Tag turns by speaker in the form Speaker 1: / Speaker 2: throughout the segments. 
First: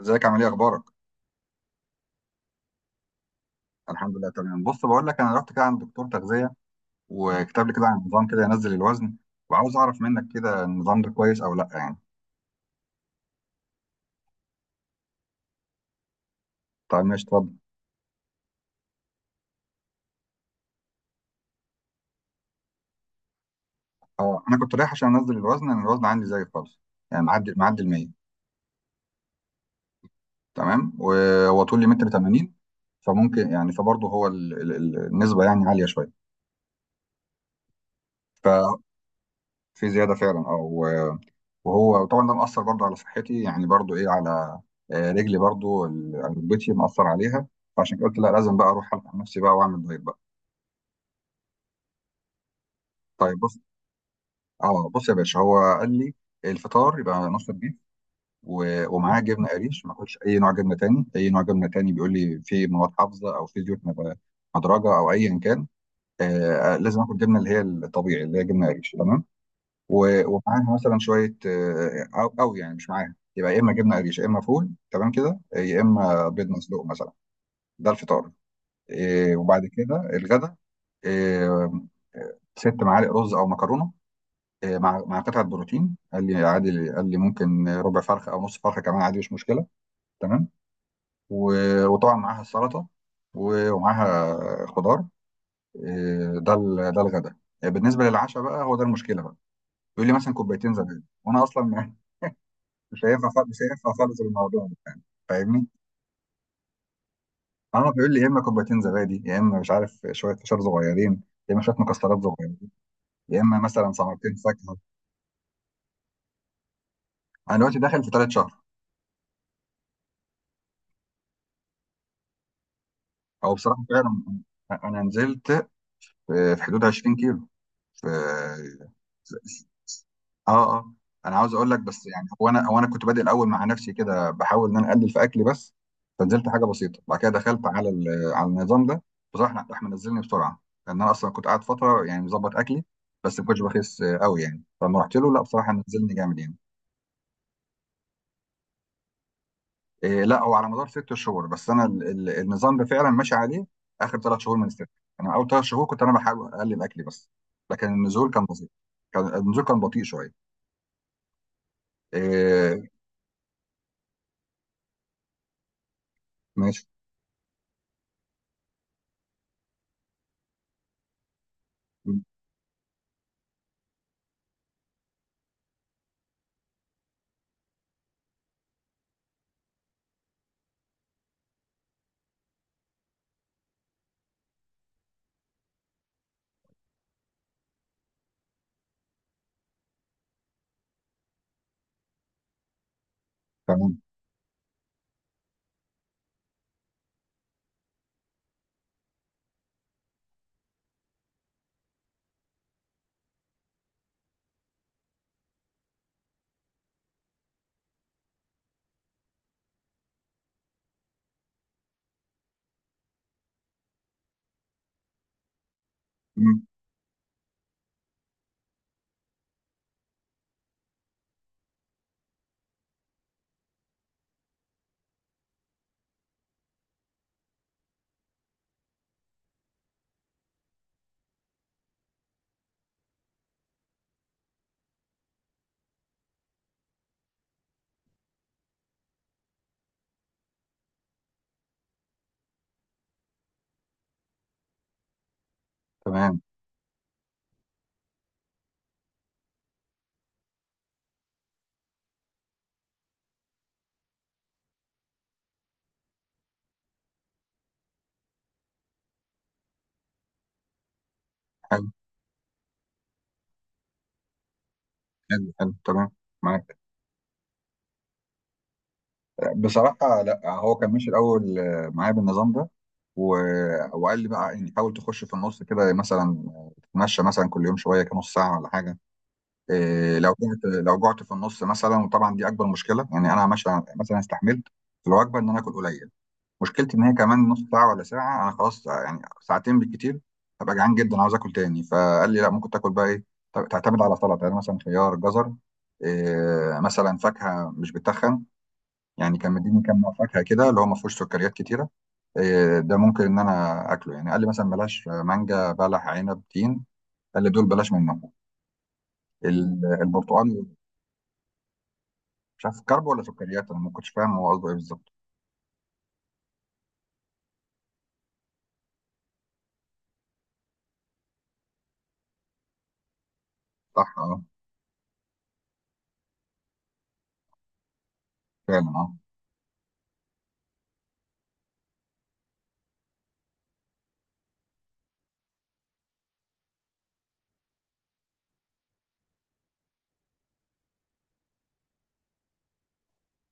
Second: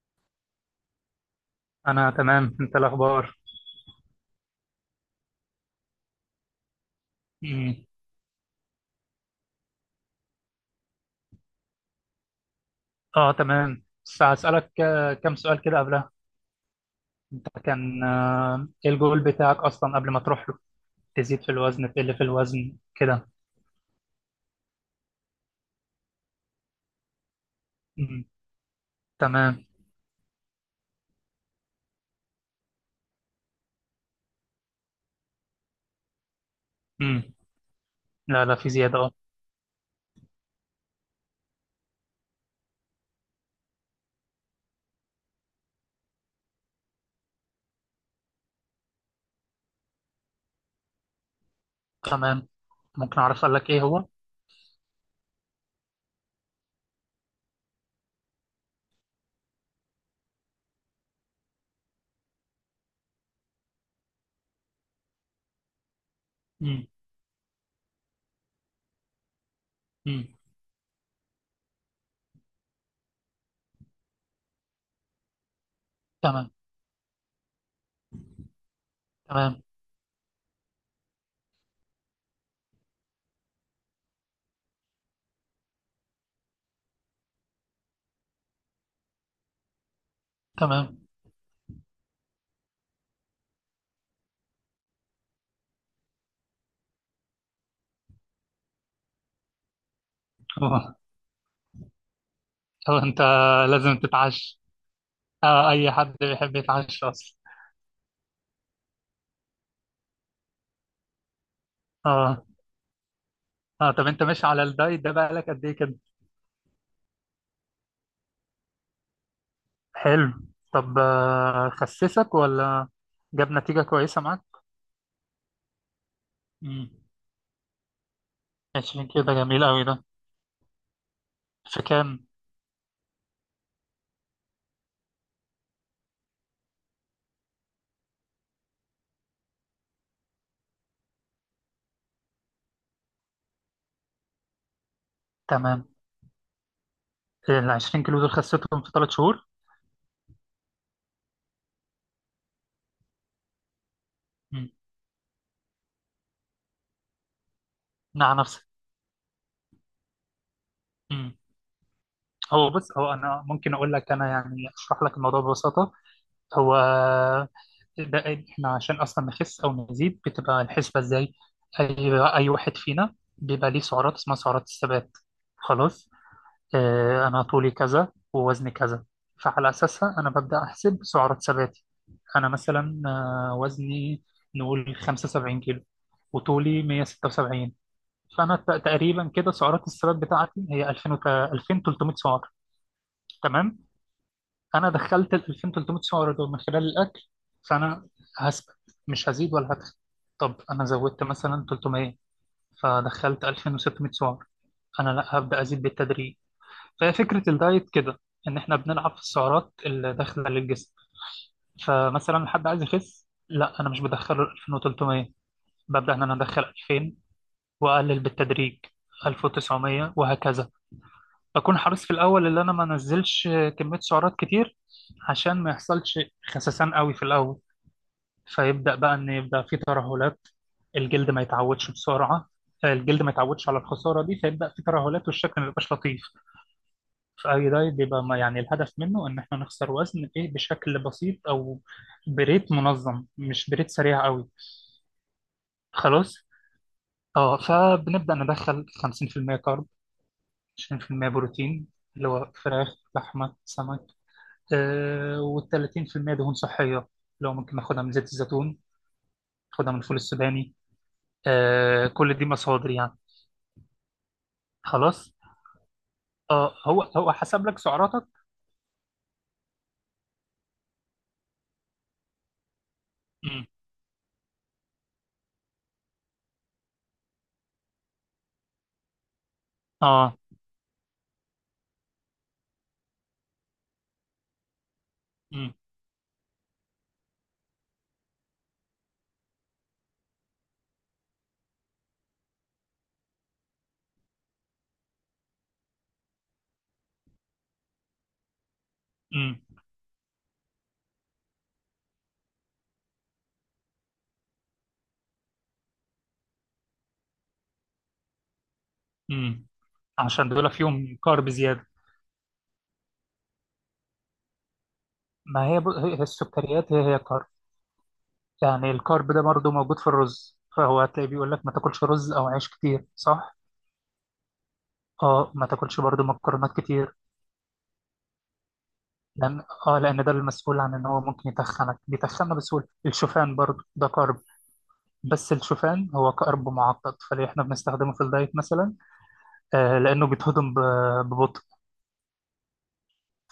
Speaker 1: ازيك؟ عامل ايه؟ اخبارك؟
Speaker 2: انا تمام. انت الاخبار؟
Speaker 1: الحمد لله تمام. بص، بقول لك، انا رحت كده عند دكتور تغذيه وكتب لي
Speaker 2: مم.
Speaker 1: كده عن نظام كده ينزل الوزن، وعاوز اعرف منك كده النظام ده كويس او لا يعني.
Speaker 2: اه تمام، بس هسألك كم سؤال كده قبلها.
Speaker 1: طيب ماشي، اتفضل.
Speaker 2: انت كان ايه الجول بتاعك اصلا قبل ما تروح له؟ تزيد في الوزن؟ تقل في الوزن كده؟
Speaker 1: اه انا كنت رايح عشان انزل الوزن، انا الوزن عندي زي خالص، يعني معدي ال 100.
Speaker 2: مم. تمام.
Speaker 1: تمام، وهو طولي متر 80. فممكن يعني، فبرضه هو النسبه يعني عاليه شويه.
Speaker 2: مم. لا لا، في زيادة، اه.
Speaker 1: ففي زياده فعلا، اه. وهو طبعا ده مأثر برضه على صحتي، يعني برضه ايه على رجلي، برضه ركبتي مأثر عليها. فعشان كده قلت لا، لازم بقى اروح الحق نفسي بقى واعمل دايت بقى.
Speaker 2: تمام. ممكن
Speaker 1: طيب
Speaker 2: اعرف
Speaker 1: بص،
Speaker 2: اسألك ايه هو؟
Speaker 1: اه بص يا باشا، هو قال لي الفطار يبقى نص البيف و- ومعاه جبنه قريش، ما اكلش اي نوع جبنه تاني. اي نوع جبنه تاني بيقول لي فيه مواد حافظه او فيه زيوت مدرجه او ايا كان.
Speaker 2: مم.
Speaker 1: لازم اكل جبنه اللي هي الطبيعي، اللي هي جبنه قريش، تمام. و-
Speaker 2: مم.
Speaker 1: ومعاها مثلا شويه، او يعني مش معاها، يبقى يا اما جبنه قريش يا اما فول، تمام كده، يا اما بيض
Speaker 2: تمام،
Speaker 1: مسلوق مثلا. ده الفطار.
Speaker 2: تمام،
Speaker 1: وبعد كده الغدا. إيه، 6 معالق رز او مكرونه، مع قطعه بروتين. قال لي عادي، قال لي ممكن ربع فرخه او نص فرخه كمان عادي، مش مشكله. تمام.
Speaker 2: تمام.
Speaker 1: و- وطبعا معاها السلطه و- ومعاها خضار. ده الغدا. بالنسبه للعشاء بقى، هو ده المشكله بقى. يقول لي مثلا كوبايتين
Speaker 2: هو.
Speaker 1: زبادي، وانا اصلا
Speaker 2: هو
Speaker 1: مش
Speaker 2: انت
Speaker 1: هينفع خالص، مش هينفع
Speaker 2: لازم
Speaker 1: خالص
Speaker 2: تتعشى.
Speaker 1: الموضوع ده يعني. فاهمني؟
Speaker 2: آه، اي حد بيحب يتعشى اصلا.
Speaker 1: عمرو بيقول لي يا اما كوبايتين زبادي، يا اما مش عارف شويه فشار صغيرين، يا اما شويه مكسرات
Speaker 2: اه،
Speaker 1: صغيرين، يا اما
Speaker 2: اه.
Speaker 1: مثلا
Speaker 2: طب انت
Speaker 1: ثمرتين
Speaker 2: ماشي على
Speaker 1: فاكهه.
Speaker 2: الدايت ده بقالك قد ايه كده؟
Speaker 1: انا دلوقتي داخل في ثالث شهر.
Speaker 2: حلو. طب خسسك ولا جاب
Speaker 1: او
Speaker 2: نتيجة
Speaker 1: بصراحه
Speaker 2: كويسة
Speaker 1: فعلا،
Speaker 2: معاك؟
Speaker 1: انا نزلت في حدود
Speaker 2: مم.
Speaker 1: 20 كيلو. في
Speaker 2: 20 كيلو ده جميل قوي ده.
Speaker 1: اه اه، انا عاوز اقول لك
Speaker 2: في
Speaker 1: بس
Speaker 2: كام؟
Speaker 1: يعني، هو انا كنت بادئ الاول مع نفسي كده بحاول ان انا اقلل في اكلي بس. فنزلت حاجه بسيطه، بعد كده دخلت على على النظام ده. بصراحه راح منزلني بسرعه، لان انا اصلا كنت قاعد فتره يعني مظبط اكلي بس ما كنتش بخس قوي يعني. فلما رحت له، لا بصراحه
Speaker 2: تمام.
Speaker 1: نزلني جامد يعني.
Speaker 2: ال 20 كيلو دول خسيتهم في 3 شهور؟
Speaker 1: إيه لا، هو على مدار 6 شهور، بس انا النظام ده فعلا ماشي عليه اخر 3 شهور من
Speaker 2: مم.
Speaker 1: الست. انا اول 3 شهور كنت انا بحاول اقلل اكلي بس، لكن النزول
Speaker 2: مع
Speaker 1: كان
Speaker 2: نفسك.
Speaker 1: بسيط، كان النزول كان بطيء شويه.
Speaker 2: مم. هو بص،
Speaker 1: إيه.
Speaker 2: هو أنا ممكن أقول لك، أنا يعني أشرح لك الموضوع ببساطة. هو
Speaker 1: ماشي.
Speaker 2: ده، إحنا عشان أصلا نخس أو نزيد بتبقى الحسبة إزاي؟ أي واحد فينا بيبقى ليه سعرات اسمها سعرات الثبات. خلاص، أنا طولي كذا ووزني كذا، فعلى أساسها أنا ببدأ أحسب سعرات ثباتي. أنا مثلا وزني نقول 75 كيلو، وطولي 176، فأنا تقريبا كده سعرات الثبات بتاعتي هي 2000 وت- 2300 سعر. تمام.
Speaker 1: تمام
Speaker 2: أنا دخلت ال 2300 سعر دول من خلال الأكل، فأنا هثبت، مش هزيد ولا هدخل. طب أنا زودت مثلا 300، فدخلت 2600 سعر، أنا لا، هبدأ أزيد بالتدريج. فهي فكرة الدايت كده، إن إحنا بنلعب في السعرات اللي داخلة للجسم. فمثلا حد عايز يخس، لا أنا مش بدخله 2300، ببدأ إن أنا أدخل 2000 وأقلل بالتدريج، 1900 وهكذا. بكون حريص في الأول إن أنا ما أنزلش كمية سعرات كتير، عشان ما يحصلش خسسان قوي في الأول، فيبدأ بقى إن يبدأ في ترهلات. الجلد ما يتعودش بسرعة. الجلد ما يتعودش على الخسارة دي، فيبدأ في ترهلات والشكل ما يبقاش لطيف. اي دايت بيبقى يعني الهدف منه ان احنا نخسر وزن، ايه، بشكل بسيط او بريت منظم، مش بريت سريع قوي.
Speaker 1: تمام.
Speaker 2: خلاص. اه، فبنبدا ندخل 50% كارب، 20% بروتين اللي هو فراخ لحمه سمك، آه، وال 30% دهون صحيه، لو ممكن ناخدها من زيت الزيتون، ناخدها من الفول السوداني،
Speaker 1: حلو
Speaker 2: آه كل دي مصادر يعني. خلاص.
Speaker 1: حلو حلو. تمام معاك.
Speaker 2: اه، هو حسب لك سعراتك؟
Speaker 1: بصراحة لا، هو كان ماشي الأول معايا بالنظام ده و...
Speaker 2: مم.
Speaker 1: وقال لي بقى يعني حاول تخش في النص كده، مثلا تتمشى مثلا كل يوم شوية كده نص ساعة ولا حاجة. إيه، لو
Speaker 2: اه.
Speaker 1: جعت، لو جعت في النص مثلا، وطبعا دي أكبر مشكلة يعني. أنا ماشي مثلا، استحملت في الوجبة إن أنا آكل
Speaker 2: مم.
Speaker 1: قليل. مشكلتي ان هي كمان نص ساعه ولا ساعه، انا خلاص يعني ساعتين بالكتير هبقى جعان جدا، عاوز اكل تاني. فقال لي لا، ممكن تاكل بقى ايه، تعتمد على سلطه، يعني مثلا خيار، جزر، إيه، مثلا فاكهه مش بتخن. يعني كان
Speaker 2: مم.
Speaker 1: مديني كام نوع فاكهه كده اللي هو ما فيهوش سكريات كتيره، إيه ده ممكن ان انا اكله، يعني قال لي مثلا بلاش مانجا، بلح، عنب، تين، قال لي دول بلاش منهم.
Speaker 2: مم. عشان
Speaker 1: البرتقال،
Speaker 2: دول فيهم كارب زيادة.
Speaker 1: مش عارف كرب ولا سكريات، انا ما كنتش فاهم هو قصده ايه بالظبط.
Speaker 2: ما هي هي السكريات، هي كارب. يعني الكارب ده برضه موجود في الرز، فهو هتلاقي بيقول لك ما تاكلش رز او عيش كتير، صح؟
Speaker 1: صح اه.
Speaker 2: اه، ما تاكلش برضه مكرونات كتير.
Speaker 1: فعلا اه.
Speaker 2: لان ده المسؤول عن ان هو ممكن يتخنك، بيتخنى بسهوله. الشوفان برضه ده كارب، بس الشوفان هو كارب معقد، فليه احنا بنستخدمه في الدايت مثلا؟ آه، لانه بيتهضم ببطء،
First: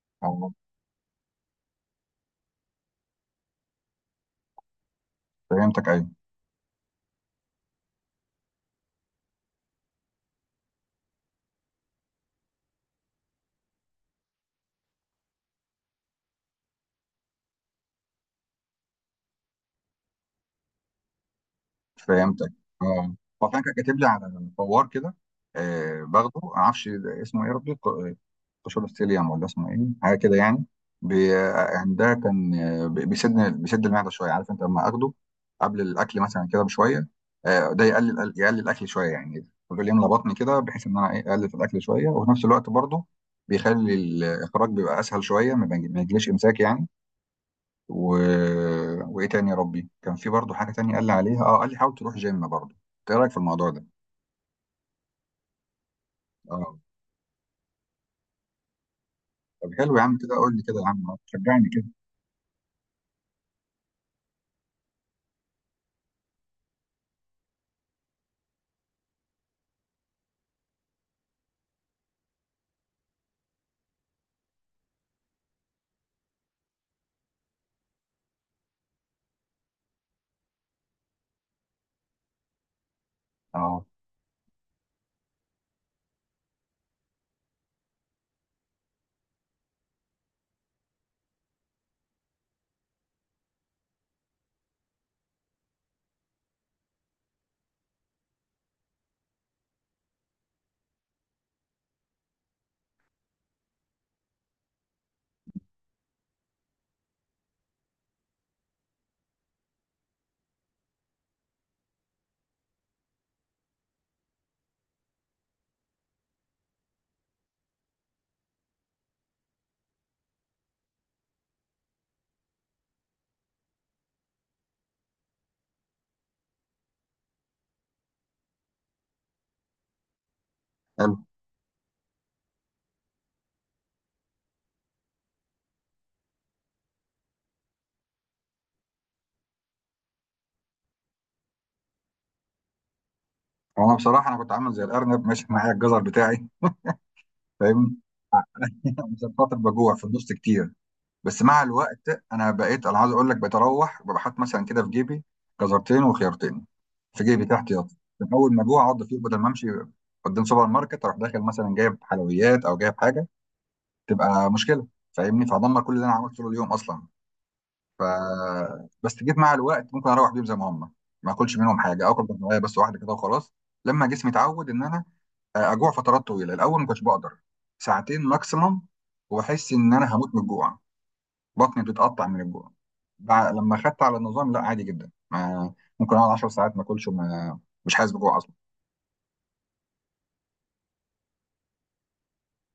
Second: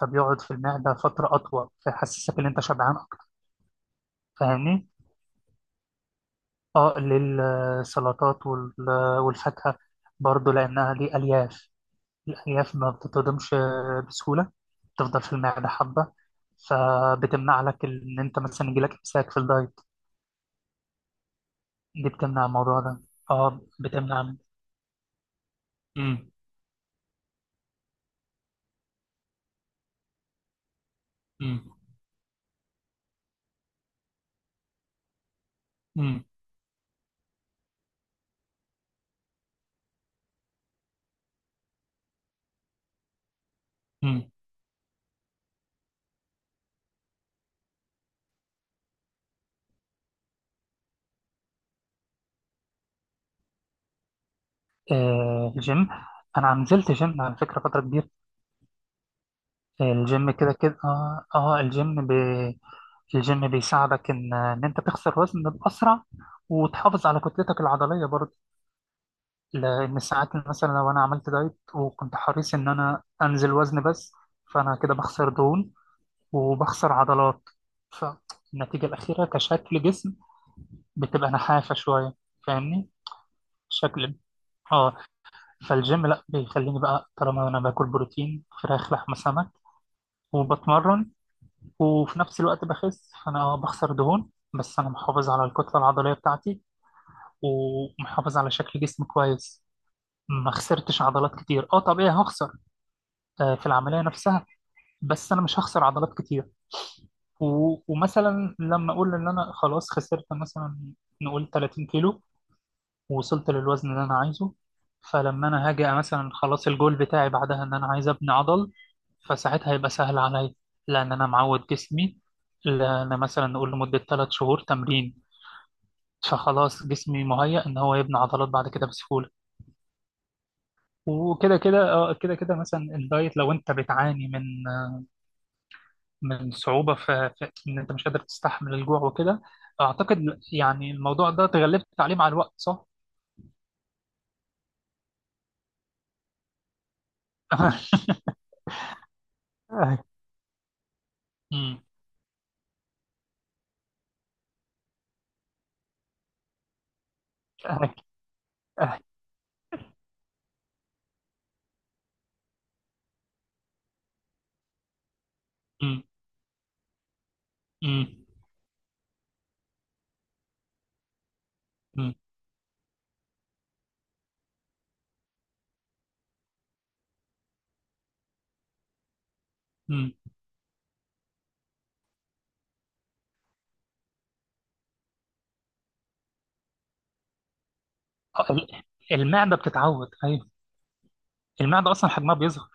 Speaker 2: فبيقعد في
Speaker 1: آه،
Speaker 2: المعده فتره اطول، فيحسسك ان انت شبعان اكتر. فاهمني؟
Speaker 1: فهمتك، ايوه
Speaker 2: اه، للسلطات والفاكهة برضو، لأنها دي ألياف. الألياف ما بتتهضمش بسهولة، بتفضل في المعدة حبة، فبتمنع لك إن أنت مثلا يجيلك إمساك في الدايت، دي بتمنع
Speaker 1: فهمتك.
Speaker 2: الموضوع ده.
Speaker 1: اه. هو
Speaker 2: اه،
Speaker 1: كان كاتب لي
Speaker 2: بتمنع.
Speaker 1: على فوار كده، آه
Speaker 2: امم.
Speaker 1: باخده، ما اعرفش اسمه ايه يا ربي، قشور ستيليوم ولا اسمه ايه حاجه كده يعني. بي...
Speaker 2: امم.
Speaker 1: آه، يعني ده كان بيسد، بيسد المعده شويه، عارف انت لما اخده قبل الاكل
Speaker 2: امم.
Speaker 1: مثلا كده بشويه، آه ده يقلل الاكل شويه يعني، بيقول يملى بطني كده بحيث ان انا ايه اقلل في الاكل شويه، وفي نفس الوقت برضه بيخلي
Speaker 2: امم.
Speaker 1: الاخراج بيبقى اسهل شويه، ما يجيليش امساك يعني و... وايه تاني يا ربي. كان في برضو حاجه تانية قال لي عليها، اه قال لي حاول تروح جيم برضو. انت ايه رايك في الموضوع ده؟
Speaker 2: آه، الجيم. أنا
Speaker 1: اه.
Speaker 2: نزلت جيم على فكرة فترة كبيرة.
Speaker 1: طب حلو يا عم
Speaker 2: الجيم
Speaker 1: كده،
Speaker 2: كده
Speaker 1: قول لي
Speaker 2: كده،
Speaker 1: كده يا عم، شجعني كده.
Speaker 2: الجيم بيساعدك إن إن أنت تخسر وزن بأسرع، وتحافظ على كتلتك العضلية برضو. لأن ساعات مثلا لو أنا عملت دايت وكنت حريص إن أنا أنزل وزن بس، فأنا كده بخسر دهون وبخسر عضلات، فالنتيجة الأخيرة كشكل جسم بتبقى نحافة شوية. فاهمني؟
Speaker 1: اه.
Speaker 2: شكل. اه. فالجيم لا، بيخليني بقى طالما انا باكل بروتين فراخ لحمه سمك وبتمرن وفي نفس الوقت بخس، فانا بخسر دهون، بس انا محافظ على الكتله العضليه بتاعتي، ومحافظ على شكل جسمي كويس. ما خسرتش عضلات كتير. اه، طبيعي هخسر في العملية نفسها، بس أنا مش هخسر عضلات كتير. ومثلا لما أقول إن أنا خلاص خسرت مثلا، نقول 30 كيلو، ووصلت للوزن اللي أنا عايزه، فلما أنا هاجي مثلا خلاص، الجول بتاعي بعدها إن أنا عايز أبني عضل، فساعتها هيبقى سهل عليا، لأن أنا معود جسمي، لأن مثلا نقول لمدة 3 شهور تمرين، فخلاص جسمي مهيأ إن هو يبني عضلات بعد كده بسهولة.
Speaker 1: حلو.
Speaker 2: وكده كده آه، كده كده مثلا الدايت، لو أنت بتعاني من صعوبة في إن أنت مش قادر تستحمل الجوع وكده، أعتقد يعني الموضوع ده تغلبت عليه مع الوقت، صح؟
Speaker 1: هو انا بصراحه انا كنت عامل زي الارنب ماشي معايا الجزر بتاعي. فاهمني؟ عشان خاطر بجوع في النص كتير. بس مع
Speaker 2: أمم.
Speaker 1: الوقت انا بقيت انا عايز اقول لك بتروح بحط مثلا كده في جيبي جزرتين وخيارتين في جيبي تحت ياض،
Speaker 2: أه.
Speaker 1: من اول ما اجوع
Speaker 2: أه.
Speaker 1: اقعد فيه، بدل ما امشي قدام سوبر ماركت اروح داخل مثلا جايب حلويات او جايب حاجه، تبقى مشكله. فاهمني؟ فهدمر كل
Speaker 2: أمم.
Speaker 1: اللي انا عملته طول اليوم اصلا. ف
Speaker 2: أمم.
Speaker 1: بس جيت مع الوقت ممكن اروح بيهم زي ما هم، ما اكلش منهم حاجه،
Speaker 2: أمم.
Speaker 1: اكل بطنيه بس واحده كده وخلاص. لما جسمي اتعود ان انا اجوع فترات طويله. الاول ما كنتش بقدر، ساعتين ماكسيمم واحس ان
Speaker 2: أمم.
Speaker 1: انا هموت من الجوع، بطني بتتقطع من الجوع. لما خدت على النظام لا، عادي جدا، ما ممكن اقعد 10 ساعات ما اكلش، مش حاسس بجوع اصلا.
Speaker 2: ال- المعدة بتتعود، أيوه. المعدة أصلا حجمها بيظهر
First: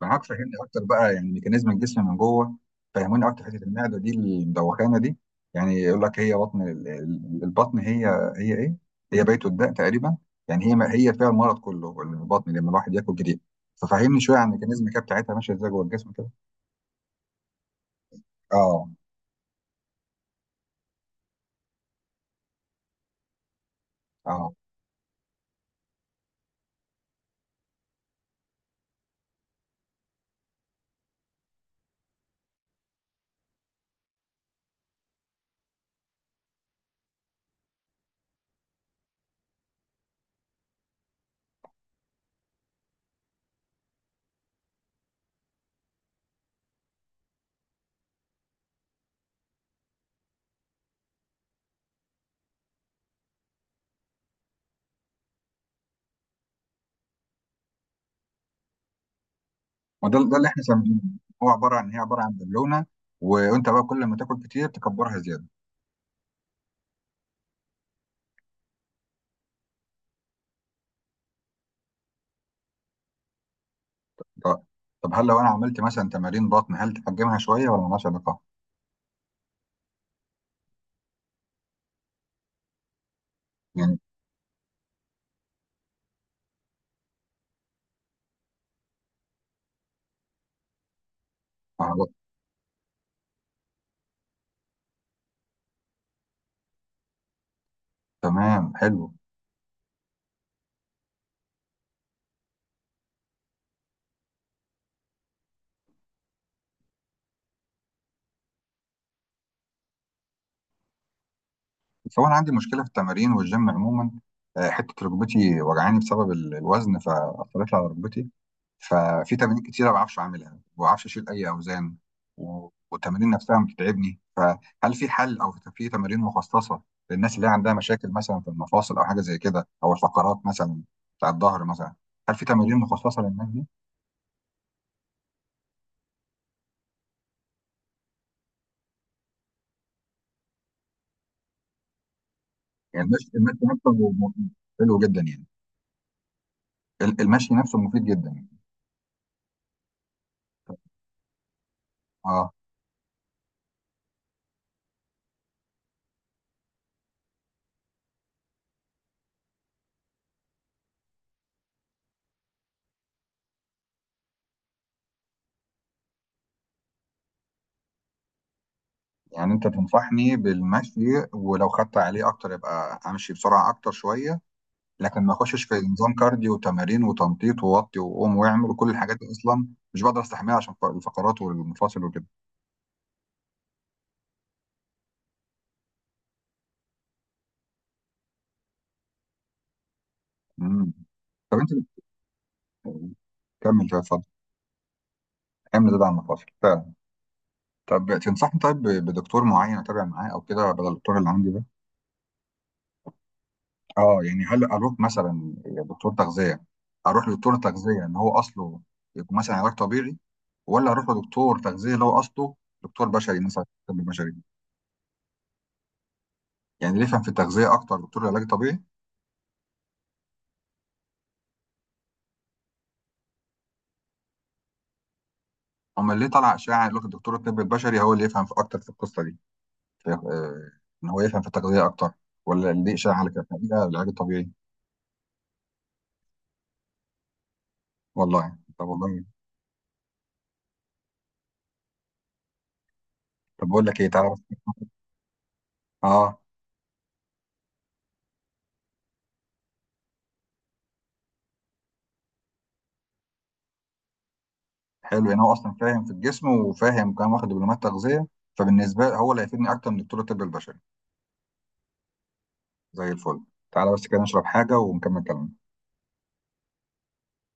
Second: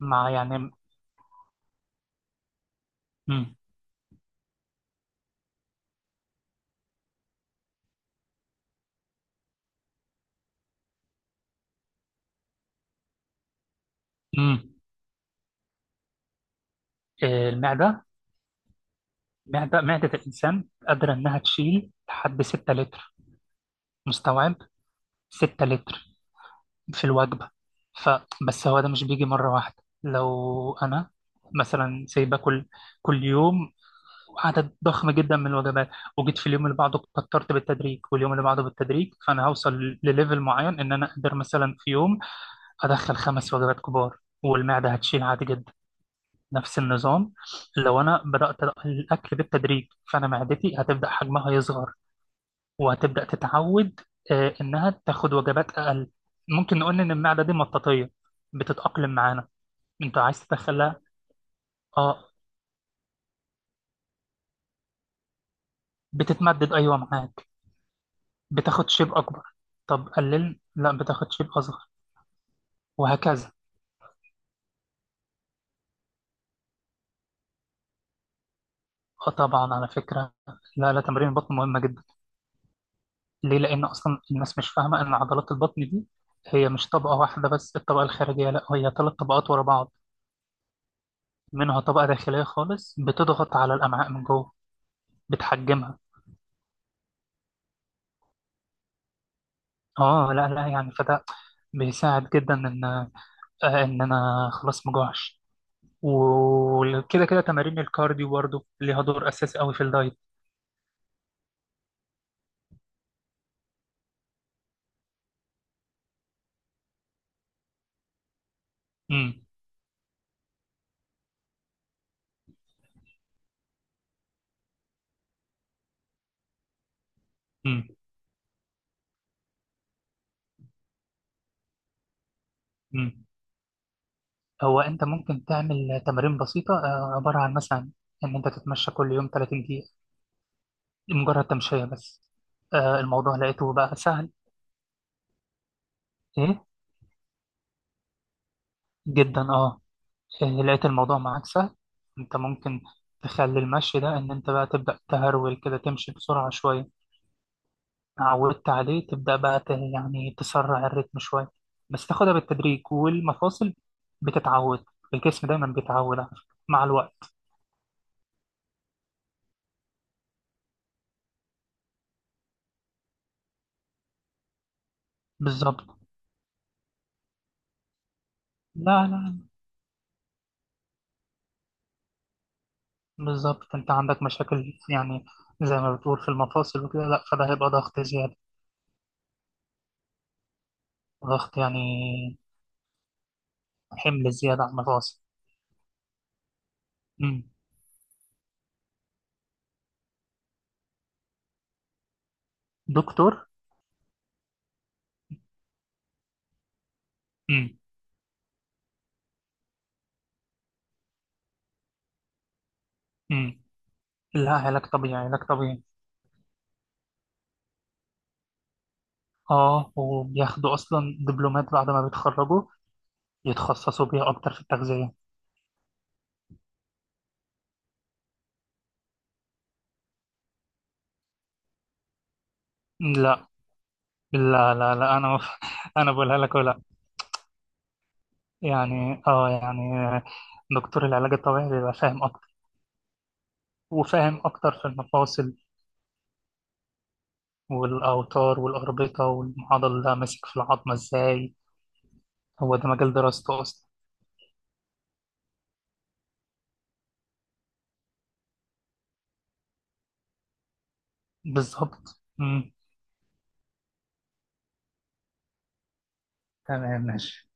Speaker 1: معاك.
Speaker 2: مع
Speaker 1: فهمني
Speaker 2: يعني.
Speaker 1: اكتر بقى يعني ميكانيزم الجسم من جوه، فهموني اكتر
Speaker 2: أمم.
Speaker 1: حته المعده دي المدوخانه دي. يعني يقول لك هي بطن، البطن هي هي ايه؟ هي بيت الداء تقريبا يعني، هي ما هي فيها المرض كله، البطن لما الواحد ياكل جديد. ففهمني شويه عن
Speaker 2: أمم.
Speaker 1: الميكانيزم كده بتاعتها ماشيه ازاي جوه الجسم كده.
Speaker 2: آه، المعدة.
Speaker 1: اه.
Speaker 2: معدة الإنسان قادرة إنها تشيل لحد 6 لتر
Speaker 1: اه.
Speaker 2: مستوعب. 6 لتر في الوجبة. ف، بس هو ده مش بيجي مرة واحدة. لو أنا مثلا سايبة كل يوم عدد ضخم جدا من الوجبات، وجيت في اليوم اللي بعده كترت بالتدريج، واليوم اللي بعده بالتدريج، فأنا هوصل لليفل معين إن أنا أقدر مثلا في يوم أدخل خمس وجبات كبار، والمعدة هتشيل عادي جدا. نفس النظام، لو أنا بدأت الأكل بالتدريج فأنا معدتي هتبدأ حجمها يصغر، وهتبدأ تتعود إنها تاخد وجبات أقل. ممكن نقول إن المعدة دي مطاطية، بتتأقلم معانا،
Speaker 1: ما ده
Speaker 2: أنت
Speaker 1: ده
Speaker 2: عايز
Speaker 1: اللي احنا سامعينه،
Speaker 2: تدخلها.
Speaker 1: هو عباره عن، هي عباره
Speaker 2: أه،
Speaker 1: عن بالونه، وانت بقى كل ما تاكل كتير تكبرها زياده.
Speaker 2: بتتمدد، أيوة معاك، بتاخد شيب أكبر. طب قلل، لا بتاخد شيب أصغر، وهكذا.
Speaker 1: طب هل لو انا عملت مثلا تمارين بطن هل تحجمها شويه ولا مالهاش علاقه؟
Speaker 2: أه، طبعا على فكرة، لا لا، تمرين البطن مهمة جدا. ليه؟ لأن
Speaker 1: يعني
Speaker 2: أصلا الناس مش فاهمة إن عضلات البطن دي هي مش طبقة واحدة بس، الطبقة الخارجية، لا هي ثلاث طبقات ورا بعض، منها طبقة
Speaker 1: آه،
Speaker 2: داخلية خالص بتضغط على الأمعاء من جوه، بتحجمها.
Speaker 1: تمام حلو.
Speaker 2: اه، لا لا يعني، فده بيساعد جدا ان ان انا خلاص مجوعش. وكده كده تمارين الكارديو برضو ليها دور اساسي قوي في الدايت.
Speaker 1: بس هو انا عندي مشكله في التمارين والجيم عموما، حته ركبتي وجعاني بسبب الوزن، فاثرت على ركبتي، ففي
Speaker 2: امم.
Speaker 1: تمارين كتير ما بعرفش اعملها، ما بعرفش اشيل اي اوزان، و- والتمارين نفسها بتتعبني. فهل في حل او في تمارين مخصصه للناس اللي هي عندها
Speaker 2: امم.
Speaker 1: مشاكل مثلا في المفاصل او حاجه زي كده، او الفقرات مثلا بتاع الظهر مثلا؟ هل في تمارين مخصصه
Speaker 2: امم.
Speaker 1: للناس دي؟
Speaker 2: هو انت ممكن تعمل تمارين بسيطه عباره عن مثلا ان انت تتمشى كل يوم 30 دقيقه، مجرد تمشيه بس.
Speaker 1: يعني
Speaker 2: الموضوع
Speaker 1: المشي
Speaker 2: لقيته
Speaker 1: نفسه
Speaker 2: بقى سهل.
Speaker 1: حلو جدا يعني؟
Speaker 2: ايه،
Speaker 1: المشي نفسه مفيد جدا؟
Speaker 2: جدا، اه. إيه، لقيت الموضوع معاك سهل. انت
Speaker 1: اه.
Speaker 2: ممكن تخلي المشي ده ان انت بقى تبدا تهرول كده، تمشي بسرعه شويه، عودت عليه تبدأ بقى يعني تسرع الريتم شوية، بس تاخدها بالتدريج والمفاصل بتتعود. الجسم دايما بيتعود على فكرة مع الوقت.
Speaker 1: يعني انت تنصحني بالمشي، ولو خدت عليه اكتر يبقى امشي بسرعه اكتر شويه، لكن ما اخشش في
Speaker 2: بالظبط.
Speaker 1: نظام كارديو وتمارين وتنطيط ووطي وقوم واعمل وكل
Speaker 2: لا
Speaker 1: الحاجات دي
Speaker 2: لا.
Speaker 1: اصلا، مش بقدر استحملها عشان الفقرات والمفاصل وكده.
Speaker 2: بالظبط انت عندك مشاكل يعني، زي ما بتقول في المفاصل وكده، لا فده هيبقى ضغط زيادة،
Speaker 1: مم.
Speaker 2: ضغط
Speaker 1: طب انت
Speaker 2: يعني
Speaker 1: كمل كده، اتفضل.
Speaker 2: حمل زيادة على المفاصل.
Speaker 1: اعمل زاد على المفاصل فعلا.
Speaker 2: مم.
Speaker 1: طب تنصحني طيب بدكتور معين اتابع معاه او كده بدل الدكتور اللي عندي ده؟
Speaker 2: دكتور.
Speaker 1: اه يعني هل اروح مثلا دكتور تغذيه، اروح لدكتور
Speaker 2: مم.
Speaker 1: تغذيه ان هو اصله يكون مثلا علاج طبيعي، ولا اروح لدكتور تغذيه اللي هو اصله دكتور بشري
Speaker 2: مم.
Speaker 1: مثلا، طب بشري؟
Speaker 2: لا، علاج طبيعي، علاج طبيعي.
Speaker 1: يعني اللي يفهم في التغذيه اكتر دكتور العلاج الطبيعي؟
Speaker 2: اه، وبياخدوا اصلا دبلومات بعد ما بيتخرجوا يتخصصوا بيها اكتر في التغذية.
Speaker 1: اما اللي طلع اشاعه يقول لك الدكتور الطب البشري هو اللي يفهم في اكتر في القصه دي، في- ان هو يفهم في التغذيه اكتر، ولا اللي اشاعه على كده
Speaker 2: لا
Speaker 1: لا، العلاج الطبيعي؟
Speaker 2: لا لا لا، انا انا بقولها لك، ولا
Speaker 1: والله. طب
Speaker 2: يعني
Speaker 1: والله.
Speaker 2: يعني دكتور العلاج الطبيعي بيبقى فاهم اكتر،
Speaker 1: طب بقول لك ايه، تعالى
Speaker 2: وفاهم اكتر في
Speaker 1: بس.
Speaker 2: المفاصل
Speaker 1: اه
Speaker 2: والاوتار والاربطه والمعضل، ده ماسك في العظمه ازاي. هو ده مجال دراسته اصلا.
Speaker 1: حلو، يعني هو اصلا فاهم في الجسم وفاهم كمان واخد دبلومات تغذيه، فبالنسبه له هو اللي هيفيدني اكتر من دكتور الطب البشري.
Speaker 2: بالظبط. مم.
Speaker 1: زي الفل. تعالى بس كده نشرب حاجه ونكمل كلامنا.
Speaker 2: تمام، ماشي.